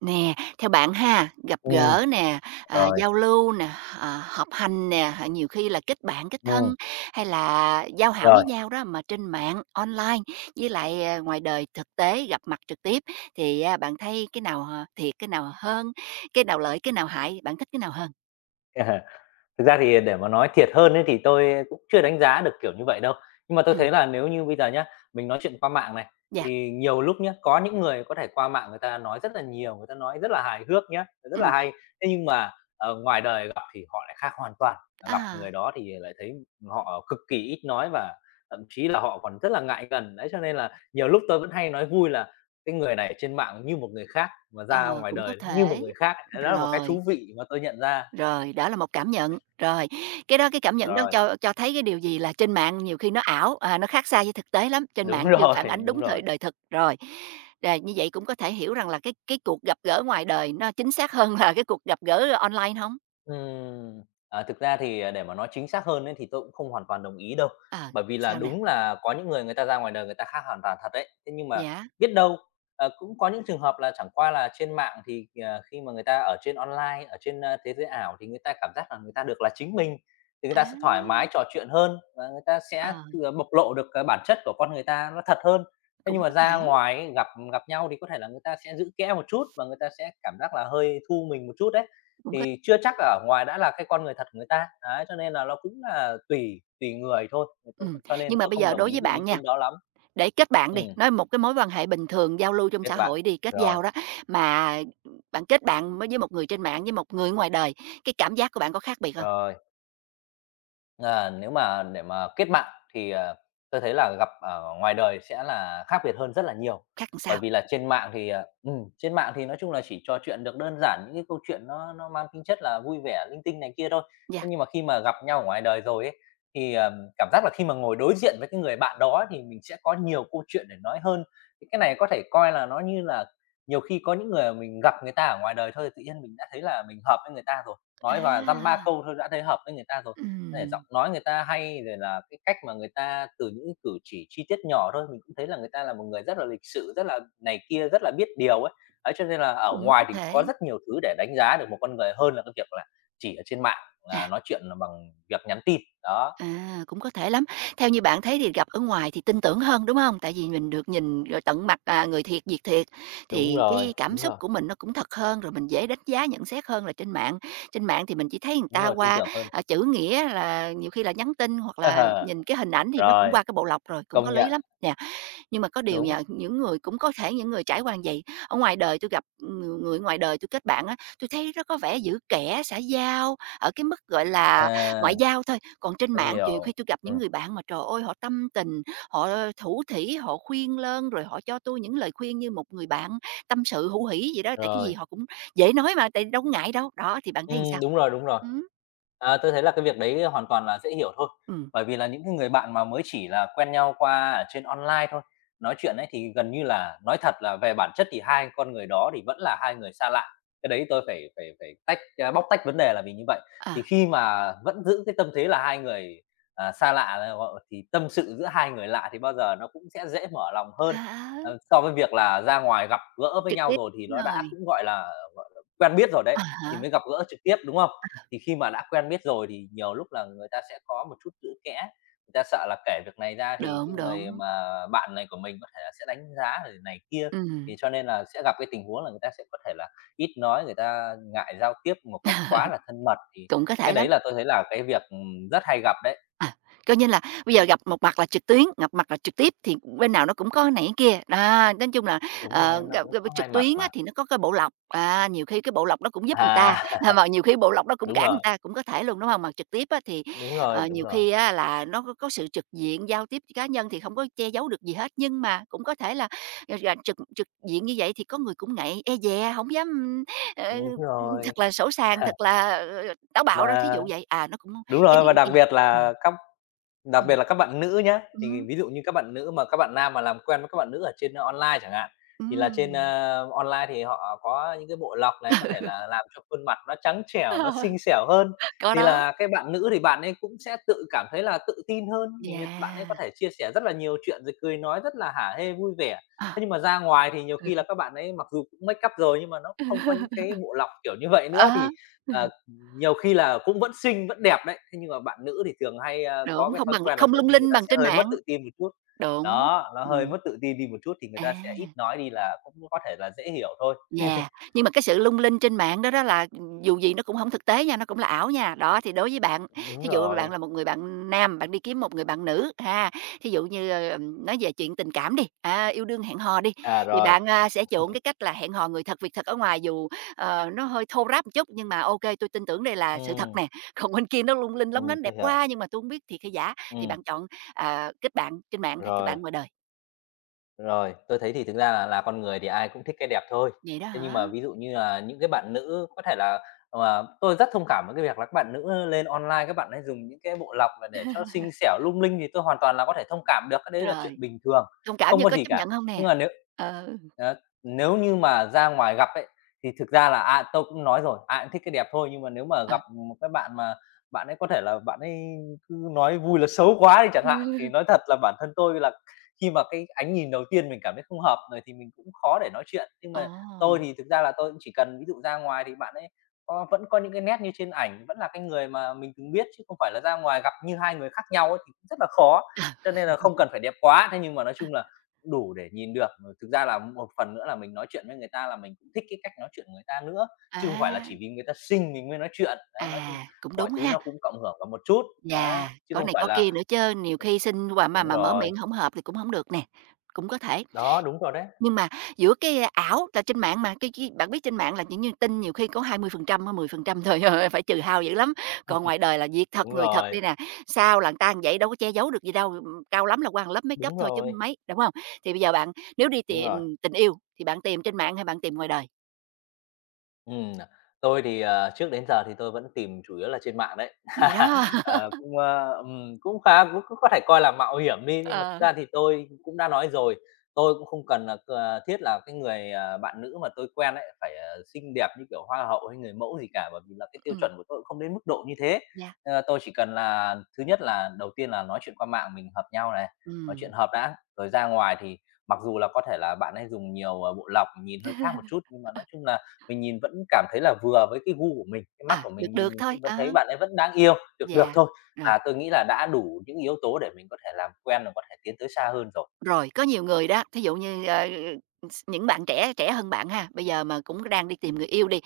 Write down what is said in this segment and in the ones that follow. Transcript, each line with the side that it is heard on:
right: Nè, theo bạn ha, gặp
left: Ừ
right: gỡ nè, à,
left: rồi,
right: giao lưu nè, ờ, họp hành nè, nhiều khi là kết bạn, kết thân
left: ừ
right: hay là giao hảo với
left: rồi.
right: nhau đó mà trên mạng, online với lại, à, ngoài đời thực tế gặp mặt trực tiếp thì, a, bạn thấy cái nào, ờ, thiệt, cái nào hơn, cái nào lợi, cái nào hại, bạn thích cái nào hơn?
left: Thực ra thì để mà nói thiệt hơn ấy thì tôi cũng chưa đánh giá được kiểu như vậy đâu. Nhưng mà tôi thấy
right: Ừm,
left: là nếu như bây giờ nhá, mình nói chuyện qua mạng này,
right: yeah,
left: thì nhiều lúc nhá, có những người có thể qua mạng người ta nói rất là nhiều, người ta nói rất là hài hước nhá, rất là
right: ừm,
left: hay. Thế nhưng mà, ngoài đời gặp thì họ lại khác hoàn toàn, à, gặp người
right: à,
left: đó thì lại thấy họ cực kỳ ít nói và thậm chí là họ còn rất là ngại gần. Đấy, cho nên là nhiều lúc tôi vẫn hay nói vui là "Cái người này trên mạng như một người khác, mà
right: ờ,
left: ra ngoài
right: cũng có
left: đời như một
right: thể.
left: người khác." Đấy, đó là một cái
right: Rồi.
left: thú vị mà tôi nhận ra.
right: Rồi, đó là một cảm nhận. Rồi, cái cảm nhận đó
left: Rồi.
right: cho thấy cái điều gì? Là trên mạng nhiều khi nó ảo, à, nó khác xa với thực tế lắm, trên
left: Đúng
right: mạng chưa phản
left: rồi,
right: ánh
left: đúng
right: đúng thời
left: rồi.
right: đời thực. Rồi, rồi như vậy cũng có thể hiểu rằng là cái cuộc gặp gỡ ngoài đời nó chính xác hơn là cái cuộc gặp gỡ online hông?
left: Ừm, à, thực ra thì, à, để mà nói chính xác hơn ấy thì tôi cũng không hoàn toàn đồng ý đâu.
right: Ờ,
left: Bởi vì là
right: sao nè?
left: đúng là có những người người ta ra ngoài đời người ta khác hoàn toàn thật đấy. Thế nhưng mà
right: Dạ,
left: biết đâu, cũng có những trường hợp là chẳng qua là trên mạng thì, khi mà người ta ở trên online, ở trên, thế giới ảo thì người ta cảm giác là người ta được là chính mình, thì người
right: à,
left: ta sẽ thoải mái trò chuyện hơn và người ta sẽ
right: ờ,
left: thừa bộc lộ được cái bản chất của con người ta nó thật hơn. Thế
right: cũng
left: nhưng mà
right: có
left: ra
right: thể,
left: ngoài ấy, gặp gặp nhau thì có thể là người ta sẽ giữ kẽ một chút và người ta sẽ cảm giác là hơi thu mình một chút đấy
right: cũng có
left: thì chưa chắc ở ngoài đã là cái con người thật của người ta. Đấy, cho nên là nó cũng là tùy tùy người thôi, thì tôi
right: ừm,
left: cho
right: nhưng
left: nên
right: mà
left: tôi
right: bây
left: không
right: giờ
left: đồng
right: đối
left: ý
right: với
left: với
right: bạn
left: ý
right: nha.
left: kiến đó lắm.
right: Để kết bạn
left: Ừm,
right: đi, nói một cái mối quan hệ bình thường giao lưu trong
left: kết
right: xã
left: bạn.
right: hội đi, kết
left: Rồi,
right: giao đó, mà bạn kết bạn mới với một người trên mạng, với một người ngoài đời, cái cảm giác của bạn có khác biệt không?
left: rồi. À, nếu mà để mà kết bạn thì, tôi thấy là gặp ở ngoài đời sẽ là khác biệt hơn rất là nhiều.
right: Khác làm
left: Bởi
right: sao?
left: vì là trên mạng thì, trên mạng thì nói chung là chỉ trò chuyện được đơn giản những cái câu chuyện nó mang tính chất là vui vẻ, linh tinh này kia thôi.
right: Yeah.
left: Thế nhưng mà khi mà gặp nhau ở ngoài đời rồi ấy, thì, cảm giác là khi mà ngồi đối diện với cái người bạn đó thì mình sẽ có nhiều câu chuyện để nói hơn. Thì cái này có thể coi là nó như là nhiều khi có những người mà mình gặp người ta ở ngoài đời thôi, tự nhiên mình đã thấy là mình hợp với người ta rồi, nói và dăm ba
right: À,
left: câu thôi đã thấy hợp với người ta rồi để
right: ừm,
left: giọng nói người ta hay, rồi là cái cách mà người ta từ những cử chỉ chi tiết nhỏ thôi, mình cũng thấy là người ta là một người rất là lịch sự, rất là này kia, rất là biết điều ấy. Ấy, cho nên là ở
right: cũng có
left: ngoài thì
right: thể.
left: có rất nhiều thứ để đánh giá được một con người hơn là cái việc là chỉ ở trên mạng là
right: À.
left: nói chuyện là bằng việc nhắn tin, đó.
right: À, cũng có thể lắm. Theo như bạn thấy thì gặp ở ngoài thì tin tưởng hơn, đúng không? Tại vì mình được nhìn rồi tận mặt, à, người thiệt, việc thiệt,
left: Đúng
right: thì
left: rồi,
right: cái cảm
left: đúng
right: xúc
left: rồi,
right: của mình nó cũng thật hơn, rồi mình dễ đánh giá, nhận xét hơn là trên mạng. Trên mạng thì mình chỉ thấy người
left: đúng
right: ta
left: rồi, tin
right: qua,
left: tưởng hơn.
right: à, chữ nghĩa là nhiều khi là nhắn tin hoặc là nhìn cái hình ảnh thì nó cũng
left: Rồi,
right: qua cái bộ lọc rồi, cũng có
left: công
right: lý
left: nhận,
right: lắm. Nè, nhưng mà có điều
left: đúng.
right: nhờ những người cũng có thể những người trải qua như vậy, ở ngoài đời tôi gặp người người ngoài đời tôi kết bạn á, tôi thấy nó có vẻ giữ kẻ, xã giao ở cái mức, gọi là,
left: À,
right: ngoại giao thôi. Còn trên
left: tôi
right: mạng nhiều khi
left: hiểu.
right: tôi gặp những
left: Ừm.
right: người bạn mà, trời ơi, họ tâm tình, họ thủ thỉ, họ khuyên lơn, rồi họ cho tôi những lời khuyên như một người bạn tâm sự hữu hỷ gì đó, tại cái gì
left: Rồi.
right: họ cũng dễ nói mà, tại đâu có ngại đâu. Đó, thì bạn thấy làm sao?
left: Đúng rồi, đúng rồi.
right: Ừ,
left: À, tôi thấy là cái việc đấy hoàn toàn là dễ hiểu thôi,
right: ừm,
left: bởi vì là những cái người bạn mà mới chỉ là quen nhau qua ở trên online thôi, nói chuyện ấy thì gần như là nói thật là về bản chất thì hai con người đó thì vẫn là hai người xa lạ. Cái đấy tôi phải phải phải tách, bóc tách vấn đề là vì như vậy.
right: ờ,
left: Thì khi mà vẫn giữ cái tâm thế là hai người, à, xa lạ là gọi thì tâm sự giữa hai người lạ thì bao giờ nó cũng sẽ dễ mở lòng hơn,
right: à,
left: so với việc là ra ngoài gặp gỡ với
right: trực
left: nhau
right: tiếp,
left: rồi thì
right: đúng
left: nó đã
right: rồi.
left: cũng, gọi là, quen biết rồi đấy
right: À
left: thì
right: hả,
left: mới gặp gỡ trực tiếp, đúng không? Thì khi mà đã quen biết rồi thì nhiều lúc là người ta sẽ có một chút giữ kẽ, người ta sợ là kể việc này ra thì cái
right: đúng,
left: người
right: đúng,
left: mà bạn này của mình có thể là sẽ đánh giá rồi này kia,
right: ừ,
left: thì cho nên là sẽ gặp cái tình huống là người ta sẽ có thể là ít nói, người ta ngại giao tiếp một cách quá là thân mật, thì
right: cũng có
left: cái
right: thể lắm.
left: đấy là tôi thấy là cái việc, rất hay gặp đấy.
right: À, coi như là bây giờ gặp một mặt là trực tuyến, gặp mặt là trực tiếp thì bên nào nó cũng có cái này cái kia. Đó, nói chung là,
left: Đúng
right: ờ,
left: rồi, nó
right: gặp
left: cũng
right: gặp
left: có hai
right: trực
left: mặt
right: tuyến á
left: mà.
right: thì nó có cái bộ lọc, à, nhiều khi cái bộ lọc nó cũng giúp
left: À,
right: người ta, mà nhiều khi bộ lọc nó cũng
left: đúng
right: cản người
left: rồi,
right: ta, cũng có thể luôn, đúng hông? Mà trực tiếp á thì,
left: đúng rồi,
right: ờ,
left: đúng
right: nhiều
left: rồi,
right: khi á là nó có sự trực diện, giao tiếp cá nhân thì không có che giấu được gì hết, nhưng mà cũng có thể là, ờ, là trực trực diện như vậy thì có người cũng ngại, e dè, không dám, ờ,
left: đúng rồi.
right: thật là sỗ sàng, thật là, ờ, táo bạo đó, thí
left: Và
right: dụ vậy. À, nó cũng
left: đúng
right: cái
left: rồi,
right: này
left: và
right: cái
left: đặc
right: kia.
left: biệt
right: Ừm.
left: là các Đặc biệt
right: Ừm.
left: là các bạn nữ nhá, thì
right: Ừm,
left: ví dụ như các bạn nữ mà các bạn nam mà làm quen với các bạn nữ ở trên online chẳng hạn, thì là trên,
right: ừm.
left: online thì họ có những cái bộ lọc này, có thể là làm cho khuôn mặt nó trắng trẻo, nó xinh xẻo hơn,
right: Có
left: thì
right: đó.
left: là cái bạn nữ thì bạn ấy cũng sẽ tự cảm thấy là tự tin hơn, thì người bạn ấy
right: Yeah.
left: có thể chia sẻ rất là nhiều chuyện rồi cười nói rất là hả hê vui vẻ.
right: Ờ.
left: Thế nhưng mà ra ngoài thì nhiều khi là các bạn ấy mặc dù cũng make up rồi nhưng mà nó cũng không có những cái bộ lọc kiểu như vậy nữa
right: Ờ.
left: thì, ờ, nhiều khi là cũng vẫn xinh, vẫn đẹp đấy, thế nhưng mà bạn nữ thì thường hay, có
right: Đúng,
left: cái
right: không
left: thói
right: bằng
left: quen là,
right: không
left: kiểu
right: lung
left: như, người
right: linh
left: ta
right: bằng
left: sẽ
right: trên
left: hơi mất
right: mạng.
left: tự tin một chút.
right: Đúng.
left: Đó, nó hơi
right: Ừm,
left: mất tự tin đi một chút thì người
right: à.
left: ta sẽ ít nói đi là cũng có thể là dễ hiểu thôi.
right: Yeah, nhưng mà cái sự lung linh trên mạng đó đó là, dù gì nó cũng không thực tế nha, nó cũng là ảo nha. Đó, thì đối với bạn,
left: Đúng
right: thí dụ bạn
left: rồi.
right: là một người bạn nam, bạn đi kiếm một người bạn nữ ha, thí dụ như, ờ, nói về chuyện tình cảm đi, à, yêu đương hẹn hò đi,
left: À,
right: thì
left: rồi.
right: bạn, à, sẽ chuộng cái cách là hẹn hò người thật việc thật ở ngoài dù, ờ, nó hơi thô ráp một chút nhưng mà ok, tôi tin tưởng đây là
left: Ừ.
right: sự thật nè. Còn bên kia nó lung linh lóng lánh
left: Tôi
right: đẹp
left: hiểu.
right: quá nhưng mà tôi hông biết thiệt hay giả, thì
left: Ừ
right: bạn chọn, à, kết bạn trên mạng hay kết
left: rồi.
right: bạn ngoài đời?
left: Rồi, tôi thấy thì thực ra là con người thì ai cũng thích cái đẹp thôi.
right: Vậy đó
left: Thế nhưng mà
right: hả?
left: ví dụ như là những cái bạn nữ có thể là tôi rất thông cảm với cái việc là các bạn nữ lên online các bạn ấy dùng những cái bộ lọc là để cho xinh xẻo lung linh thì tôi hoàn toàn là có thể thông cảm được, cái đấy là chuyện
right: Rồi.
left: bình thường,
right: Thông cảm
left: không
right: nhưng
left: có
right: có
left: gì
right: chấp
left: cả.
right: nhận hông nè?
left: Nhưng mà nếu
right: Ừ,
left: đó, nếu như mà ra ngoài gặp ấy, thì thực ra là, à, tôi cũng nói rồi, ai cũng thích cái đẹp thôi, nhưng mà nếu mà
right: ờ.
left: gặp một cái bạn mà bạn ấy có thể là bạn ấy cứ nói vui là xấu quá đi chẳng hạn, thì nói thật là bản thân tôi là khi mà cái ánh nhìn đầu tiên mình cảm thấy không hợp rồi thì mình cũng khó để nói chuyện. Nhưng mà tôi
right: Ồ,
left: thì thực ra là tôi cũng chỉ cần ví dụ ra ngoài thì bạn ấy có vẫn có những cái nét như trên ảnh, vẫn là cái người mà mình từng biết chứ không phải là ra ngoài gặp như hai người khác nhau ấy thì cũng rất là khó.
right: ờ,
left: Cho nên là không cần phải đẹp quá, thế nhưng mà nói chung là đủ để nhìn được. Rồi thực ra là một phần nữa là mình nói chuyện với người ta là mình cũng thích cái cách nói chuyện của người ta nữa, chứ không phải là
right: á,
left: chỉ vì người ta xinh mình mới nói chuyện. Đấy, nói chung
right: à, cũng
left: mọi
right: đúng
left: thứ
right: ha.
left: nó cũng cộng hưởng vào một chút, đấy,
right: Chà,
left: chứ
right: có
left: không
right: này
left: phải
right: có kia
left: là
right: nữa chớ nhiều khi xin quà mà
left: đúng
right: mà mở
left: rồi,
right: miệng hổng hợp thì cũng hổng được nè, cũng có thể.
left: đó, đúng rồi đấy.
right: Nhưng mà giữa cái, a, ảo là trên mạng mà, cái bạn biết trên mạng là những như tin nhiều khi có 20% mới 10% thôi, phải trừ hao dữ lắm. Còn ngoài đời là việc thật,
left: Đúng
right: người thật đây
left: rồi,
right: nè, sao là người ta làm vậy, đâu có che giấu được gì đâu, cao lắm là qua lớp makeup
left: đúng
right: thôi chứ
left: rồi,
right: mấy, đúng không? Thì bây giờ bạn nếu đi
left: đúng
right: tìm
left: rồi.
right: tình yêu thì bạn tìm trên mạng hay bạn tìm ngoài đời?
left: À, tôi thì, trước đến giờ thì tôi vẫn tìm chủ yếu là trên mạng đấy.
right: Vậy đó.
left: Ờ, cũng khá cũng cũng có thể coi là mạo hiểm đi, nhưng mà thực
right: Ờ,
left: ra thì tôi cũng đã nói rồi, tôi cũng không cần là thiết là cái người, bạn nữ mà tôi quen ấy phải, xinh đẹp như kiểu hoa hậu hay người mẫu gì cả, bởi vì là cái tiêu
right: ừm,
left: chuẩn của tôi cũng không đến mức độ như thế.
right: yeah,
left: Tôi chỉ cần là thứ nhất là đầu tiên là nói chuyện qua mạng mình hợp nhau này, nói chuyện
right: ừm.
left: hợp đã, rồi ra ngoài thì mặc dù là có thể là bạn ấy dùng nhiều, bộ lọc nhìn hơi khác một chút, nhưng mà nói chung là mình nhìn vẫn cảm thấy là vừa với cái gu của mình, cái mắt
right: À,
left: của
right: được
left: mình nhìn
right: được thôi,
left: mình vẫn
right: ờ,
left: thấy bạn ấy vẫn đáng yêu, được được
right: yeah,
left: thôi
right: rồi.
left: là tôi nghĩ là đã đủ những yếu tố để mình có thể làm quen và có thể tiến tới xa hơn rồi.
right: Rồi, có nhiều người đó, thí dụ như, ờ, ờ, những bạn trẻ trẻ hơn bạn ha, bây giờ mà cũng đang đi tìm người yêu đi,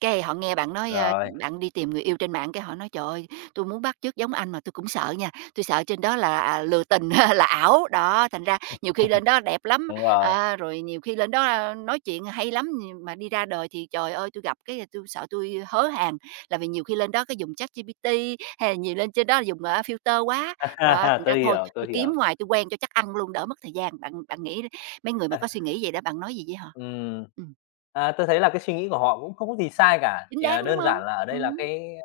right: cái họ nghe bạn nói, ơ,
left: Rồi,
right: bạn đi tìm người yêu trên mạng cái họ nói: "Trời ơi, tui muốn bắt chước giống anh mà tôi cũng sợ nha, tôi sợ trên đó là, à, lừa tình là ảo." Đó, thành ra nhiều khi lên đó đẹp lắm,
left: đúng rồi.
right: à, rồi nhiều khi lên đó, a, nói chuyện hay lắm, nhưng mà đi ra đời thì, trời ơi, tôi gặp cái tôi sợ tôi hớ hàng, là vì nhiều khi lên đó cái dùng chat ChatGPT hay là nhiều lên trên đó dùng, ờ, filter quá, rồi thành ra
left: Tôi
right: thôi
left: hiểu, tôi
right: tôi kiếm
left: hiểu.
right: ngoài tôi quen cho chắc ăn luôn, đỡ mất thời gian. Bạn bạn nghĩ mấy người mà có suy nghĩ vậy đó, bạn nói gì với họ?
left: Ừm.
right: Ừm,
left: À, tôi thấy là cái suy nghĩ của họ cũng không có gì sai cả,
right: chính
left: chỉ
right: đáng,
left: là
right: đúng
left: đơn
right: không?
left: giản là ở đây là
right: Ừm,
left: cái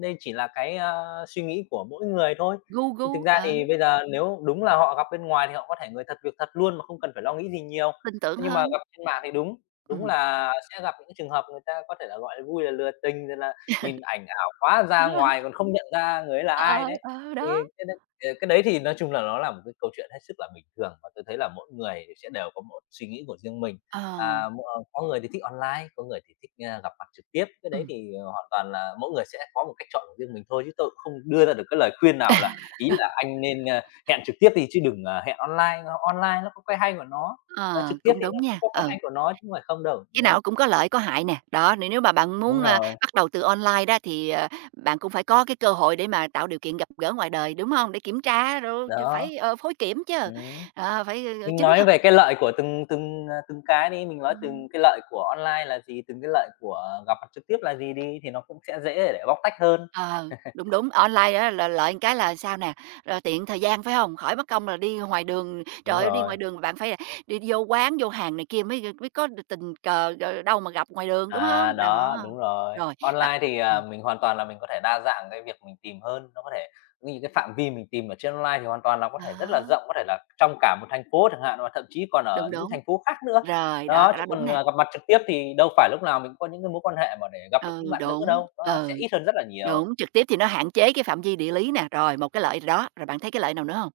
left: đây chỉ là cái, suy nghĩ của mỗi người thôi.
right: gu gu,
left: Nhưng thực ra
right: ờ,
left: thì bây giờ nếu đúng là họ gặp bên ngoài thì họ có thể người thật việc thật luôn mà không cần phải lo nghĩ gì nhiều.
right: tin tưởng
left: Thế nhưng mà
right: hơn.
left: gặp trên mạng thì đúng, đúng
right: Ừm.
left: là sẽ gặp những trường hợp người ta có thể là, gọi là, vui là lừa tình, rồi là nhìn ảnh ảo quá ra ngoài còn không nhận ra người ấy là ai
right: Ờ,
left: đấy.
right: ờ,
left: Thì
right: đó.
left: cái cái đấy thì nói chung là nó là một cái câu chuyện hết sức là bình thường và tôi thấy là mỗi người sẽ đều có một suy nghĩ của riêng mình.
right: Ờ,
left: À, có người thì thích online, có người thì thích, gặp mặt trực tiếp, cái đấy
right: ừm,
left: thì, hoàn toàn là mỗi người sẽ có một cách chọn của riêng mình thôi, chứ tôi cũng không đưa ra được cái lời khuyên nào là ý là anh nên, hẹn trực tiếp đi chứ đừng, hẹn online nó có cái hay của nó,
right: ờ,
left: trực tiếp
right: cũng
left: thì
right: đúng
left: nó cũng
right: nha,
left: có cái
right: ừ,
left: hay của nó chứ không phải không đâu,
right: cái
left: đúng không?
right: nào cũng có lợi có hại nè. Đó, nếu nếu mà bạn
left: Đúng
right: muốn, a,
left: rồi,
right: bắt đầu từ online đó thì, ờ, bạn cũng phải có cái cơ hội để mà tạo điều kiện gặp gỡ ngoài đời, đúng không? Để kiểm tra rồi
left: đó,
right: phải, ờ, phối kiểm chứ,
left: ừm.
right: ờ, phải, ơ,
left: Mình
right: chứng
left: nói
right: thực.
left: về cái lợi của từng từng, à, từng cái đi, mình nói
right: Ừm.
left: từng cái lợi của online là gì, từng cái lợi của gặp mặt trực tiếp là gì đi, thì nó cũng sẽ dễ để bóc tách hơn.
right: Ờ, đúng, đúng, online á là lợi một cái là sao nè, rồi tiện thời gian, phải không? Khỏi mất công là đi ngoài đường, trời
left: Đúng
right: ơi, đi
left: rồi.
right: ngoài đường bạn phải đi vô quán, vô hàng này kia mới mới có được tình cờ, rồi đâu mà gặp ngoài đường, đúng không?
left: À, đó,
right: Đó,
left: đúng rồi.
right: rồi bạn
left: Online thì,
right: ừm,
left: mình hoàn toàn là mình có thể đa dạng cái việc mình tìm hơn, nó có thể như cái phạm vi mình tìm ở trên online thì hoàn toàn là có thể rất là
right: đó,
left: rộng, có thể là trong cả một thành phố chẳng hạn, và thậm chí còn
right: đúng,
left: ở những
right: đúng,
left: thành phố khác nữa.
right: rồi, đó,
left: Đó,
right: cái
left: chứ
right: đó đúng
left: còn,
right: nè,
left: gặp mặt trực tiếp thì đâu phải lúc nào mình cũng có những cái mối quan hệ mà để gặp được những bạn nữ đâu, nó sẽ
right: ừ,
left: ít hơn rất là nhiều.
right: đúng, trực tiếp thì nó hạn chế cái phạm vi địa lý nè, rồi một cái lợi đó, rồi bạn thấy cái lợi nào nữa không?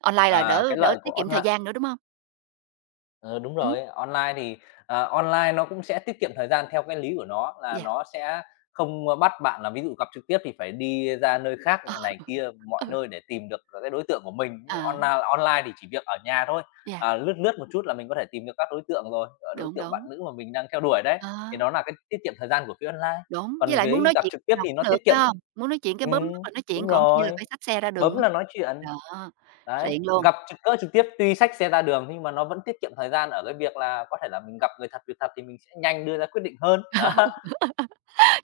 right: Online là
left: À,
right: đỡ
left: cái
right: đỡ
left: lợi
right: tiết
left: của
right: kiệm thời
left: online.
right: gian nữa, đúng không?
left: Ờ, đúng
right: Ừm,
left: rồi, online nó cũng sẽ tiết kiệm thời gian theo cái lý của nó là
right: yeah,
left: nó sẽ không bắt bạn là ví dụ gặp trực tiếp thì phải đi ra nơi khác này kia, mọi
right: ừ,
left: nơi để tìm được cái đối tượng của mình. Nhưng
right: ờ,
left: online online thì chỉ việc ở nhà thôi,
right: yeah,
left: lướt lướt một chút là mình có thể tìm được các đối tượng rồi, đối
right: đúng,
left: tượng bạn
right: đúng,
left: nữ mà mình đang theo đuổi đấy,
right: ờ.
left: thì đó là cái tiết kiệm thời gian của phía online.
right: Đúng, với
left: Còn
right: lại muốn
left: với
right: nói
left: gặp
right: chuyện
left: trực
right: lúc
left: tiếp
right: nào
left: thì
right: cũng
left: nó
right: được,
left: tiết
right: phải
left: kiệm,
right: hông? Muốn nói chuyện cái bấm nút
left: ừm,
right: là nói chuyện,
left: đúng
right: còn kia là
left: rồi,
right: phải xách xe ra đường
left: bấm
right: mới
left: là nói chuyện.
right: đó,
left: Đấy,
right: xịn luôn.
left: gặp trực tiếp tuy xách xe ra đường nhưng mà nó vẫn tiết kiệm thời gian ở cái việc là có thể là mình gặp người thật việc thật thì mình sẽ nhanh đưa ra quyết định hơn, đó.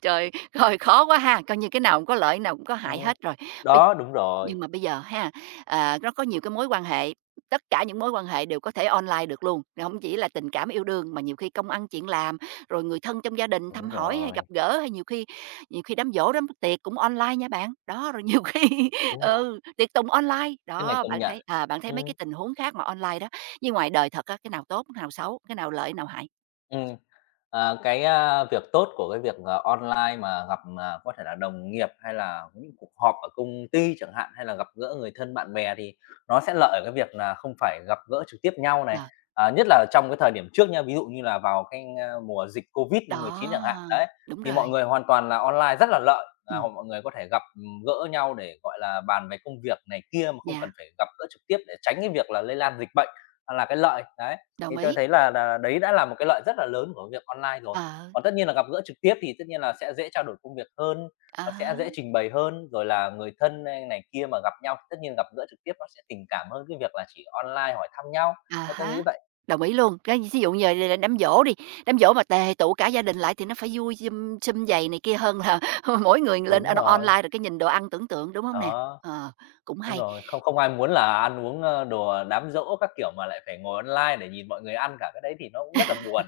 right: Trời, rồi khó quá ha, coi như cái nào cũng có lợi, cái nào cũng có hại
left: Ừm,
right: hết rồi. Bây
left: đó, đúng rồi,
right: Nhưng mà bây giờ ha, à, nó có nhiều cái mối quan hệ, tất cả những mối quan hệ đều có thể online được luôn, rồi hổng chỉ là tình cảm yêu đương mà nhiều khi công ăn chuyện làm, rồi người thân trong gia đình
left: đúng
right: thăm hỏi hay
left: rồi,
right: gặp gỡ, hay nhiều khi đám giỗ, đám tiệc cũng online nha bạn. Đó, rồi nhiều khi
left: đúng rồi,
right: ừ, tiệc tùng online,
left: cái này
right: đó,
left: công
right: bạn
left: nhận.
right: thấy à, bạn thấy mấy
left: Ừm,
right: cái tình huống khác mà online đó, với ngoài đời thật á, cái nào tốt, cái nào xấu, cái nào lợi, cái nào hại?
left: ừm. Cái việc tốt của cái việc, online mà gặp, có thể là đồng nghiệp hay là những cuộc họp ở công ty chẳng hạn, hay là gặp gỡ người thân bạn bè thì nó sẽ lợi ở cái việc là không phải gặp gỡ trực tiếp nhau này,
right: Ờ,
left: nhất là trong cái thời điểm trước nha, ví dụ như là vào cái, mùa dịch COVID-19 chẳng hạn,
right: đó,
left: đấy,
right: đúng
left: thì mọi
right: rồi,
left: người hoàn toàn là online rất là lợi, là
right: ừm,
left: mọi người có thể gặp gỡ nhau để, gọi là, bàn về công việc này kia mà không
right: yeah,
left: cần phải gặp gỡ trực tiếp để tránh cái việc là lây lan dịch bệnh, là cái lợi, đấy. Thì
right: đồng
left: tôi
right: ý,
left: thấy là đấy đã là một cái lợi rất là lớn của việc online rồi.
right: ờ,
left: Còn tất nhiên là gặp gỡ trực tiếp thì tất nhiên là sẽ dễ trao đổi công việc hơn,
right: ờ.
left: nó sẽ dễ trình bày hơn, rồi là người thân hay này kia mà gặp nhau thì tất nhiên gặp gỡ trực tiếp nó sẽ tình cảm hơn cái việc là chỉ online hỏi thăm nhau.
right: À
left: Thế tôi
right: há,
left: nghĩ vậy.
right: đồng ý luôn. Cái ví dụ giờ giờ đám giỗ đi, đám giỗ mà tề tụ cả gia đình lại thì nó phải vui sum sum vầy này kia hơn là mỗi người lên
left: Đúng rồi,
right: online rồi cái nhìn đồ ăn tưởng tượng, đúng không nè?
left: đó,
right: Ờ, cũng
left: đúng
right: hay.
left: rồi, không không ai muốn là ăn uống, đồ đám giỗ các kiểu mà lại phải ngồi online để nhìn mọi người ăn cả, cái đấy thì nó cũng rất là buồn.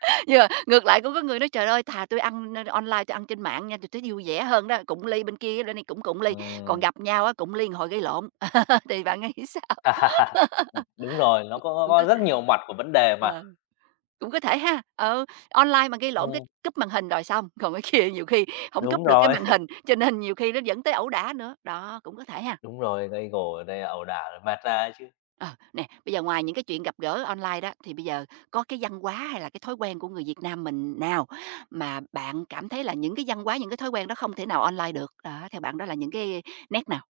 right: Nhưng mà ngược lại cũng có người nói: "Trời ơi, thà tôi ăn online, tôi ăn trên mạng nha, tui thấy vui vẻ hơn đó, cụng ly bên kia, bên này cũng cụng ly, còn
left: Ừm.
right: gặp nhau á, cụng ly hồi gây lộn." thì bạn nghĩ sao?
left: Đúng rồi, nó có
right: Cũng
left: có
right: có
left: rất
right: thể.
left: nhiều mặt của vấn đề mà.
right: Ờ. Cũng có thể ha, ừ, online mà gây lộn cái
left: Ừm,
right: cúp màn hình rồi xong, còn cái kia nhiều khi không
left: đúng
right: cúp được cái
left: rồi.
right: màn hình, cho nên nhiều khi nó dẫn tới ẩu đả nữa, đó, cũng có thể ha.
left: Đúng rồi, gây gổ này ẩu đả, mạt ra chứ.
right: Ờ, nè, bây giờ ngoài những cái chuyện gặp gỡ online đó, thì bây giờ có cái văn hóa hay là cái thói quen của người Việt Nam mình nào mà bạn cảm thấy là những cái văn hóa, những cái thói quen đó không thể nào online được? Đó, theo bạn đó là những cái nét nào?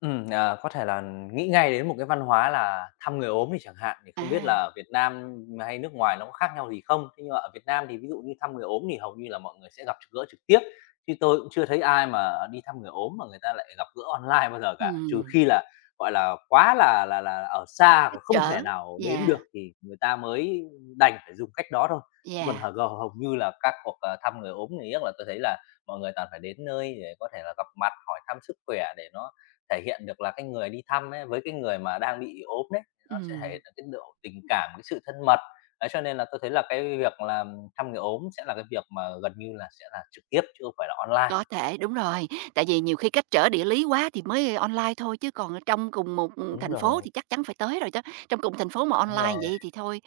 left: À, có thể là nghĩ ngay đến một cái văn hóa là thăm người ốm đi chẳng hạn, thì không biết
right: À,
left: là ở Việt Nam hay nước ngoài nó có khác nhau gì không? Thế nhưng mà ở Việt Nam thì ví dụ như thăm người ốm thì hầu như là mọi người sẽ gặp gỡ trực tiếp, chứ tôi cũng chưa thấy ai mà đi thăm người ốm mà người ta lại gặp gỡ online bao giờ cả, trừ
right: ừm,
left: khi là, gọi là, quá là ở xa và
right: trắc
left: không
right: trở,
left: thể nào đến
right: yeah,
left: được thì người ta mới đành phải dùng cách đó thôi. Chứ còn
right: yeah,
left: hầu như là các cuộc, thăm người ốm thì chắc là tôi thấy là mọi người toàn phải đến nơi để có thể là gặp mặt, hỏi thăm sức khỏe để nó thể hiện được là cái người đi thăm ấy, với cái người mà đang bị ốm đấy, nó sẽ thể
right: ừm.
left: hiện được cái độ tình cảm, cái sự thân mật. Đấy, cho nên là tôi thấy là cái việc là thăm người ốm sẽ là cái việc mà gần như là sẽ là trực tiếp chứ không phải là online.
right: Có thể, đúng rồi. Tại vì nhiều khi cách trở địa lý quá thì mới online thôi, chứ còn ở trong cùng một,
left: Đúng
right: thành phố
left: rồi,
right: thì chắc chắn phải tới rồi chứ. Trong cùng thành phố mà
left: đúng
right: online
left: rồi,
right: vậy thì thôi,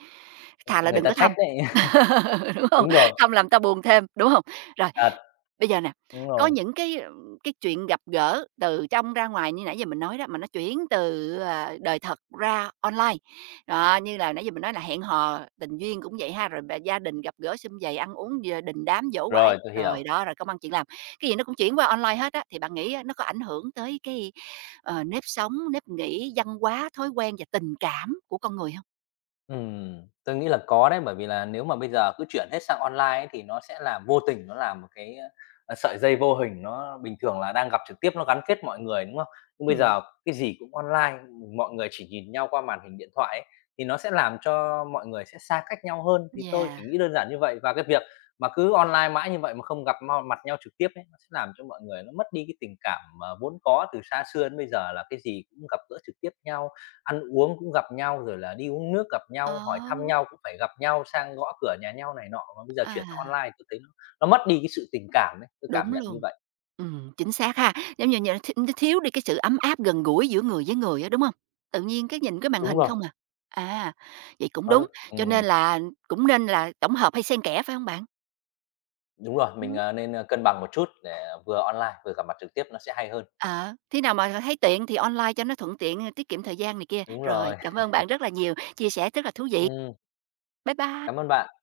right: thà là
left: người
right: đừng
left: ta
right: có
left: trách
right: thăm,
left: đấy.
right: đúng không?
left: Đúng rồi,
right: Thăm làm ta buồn thêm, đúng không? Rồi,
left: thật,
right: bây giờ nè,
left: đúng
right: có
left: rồi.
right: những cái chuyện gặp gỡ từ trong ra ngoài như nãy giờ mình nói đó, mà nó chuyển từ, à, đời thật ra online. Đó, như là nãy giờ mình nói là hẹn hò, tình duyên cũng vậy ha, rồi bà gia đình gặp gỡ sum vầy, ăn uống, đình đám, giỗ quải,
left: Rồi, tôi hiểu.
right: rồi đó, rồi công ăn chuyện làm. Cái gì nó cũng chuyển qua online hết á, thì bạn nghĩ á, nó có ảnh hưởng tới cái, ờ, nếp sống, nếp nghĩ, văn hóa, thói quen và tình cảm của con người không?
left: Tôi nghĩ là có đấy, bởi vì là nếu mà bây giờ cứ chuyển hết sang online ấy, thì nó sẽ làm vô tình nó làm một cái, sợi dây vô hình, nó bình thường là đang gặp trực tiếp nó gắn kết mọi người, đúng không? Nhưng bây
right: Ừm,
left: giờ cái gì cũng online, mọi người chỉ nhìn nhau qua màn hình điện thoại ấy, thì nó sẽ làm cho mọi người sẽ xa cách nhau hơn, thì tôi
right: yeah,
left: chỉ nghĩ đơn giản như vậy. Và cái việc mà cứ online mãi như vậy mà không gặp mặt nhau trực tiếp ấy, nó sẽ làm cho mọi người nó mất đi cái tình cảm mà vốn có từ xa xưa đến bây giờ là cái gì cũng gặp gỡ trực tiếp nhau. Ăn uống cũng gặp nhau, rồi là đi uống nước gặp nhau, hỏi
right: ờ,
left: thăm nhau cũng phải gặp nhau, sang gõ cửa nhà nhau này nọ, mà bây giờ chuyển sang
right: à,
left: online tôi thấy nó mất đi cái sự tình cảm ấy, tôi cảm
right: đúng
left: nhận như
right: luôn,
left: vậy.
right: chính xác ha. Giống như như nó thiếu đi cái sự ấm áp gần gũi giữa người với người á, đúng không? Tự nhiên cái nhìn cái màn
left: Đúng
right: hình
left: rồi,
right: không à. À, vậy cũng
left: nó
right: đúng,
left: rất.
right: cho nên là cũng nên là tổng hợp hay xen kẽ, phải không bạn?
left: Đúng rồi, mình, nên, cân bằng một chút để vừa online vừa gặp mặt trực tiếp nó sẽ hay hơn.
right: Ờ, khi nào mà thấy tiện thì online cho nó thuận tiện, ờ, tiết kiệm thời gian này kia.
left: Đúng
right: Rồi,
left: rồi,
right: cảm ơn bạn rất là nhiều, chia sẻ rất là thú vị.
left: ừm,
right: Bye
left: cảm
right: bye.
left: ơn bạn.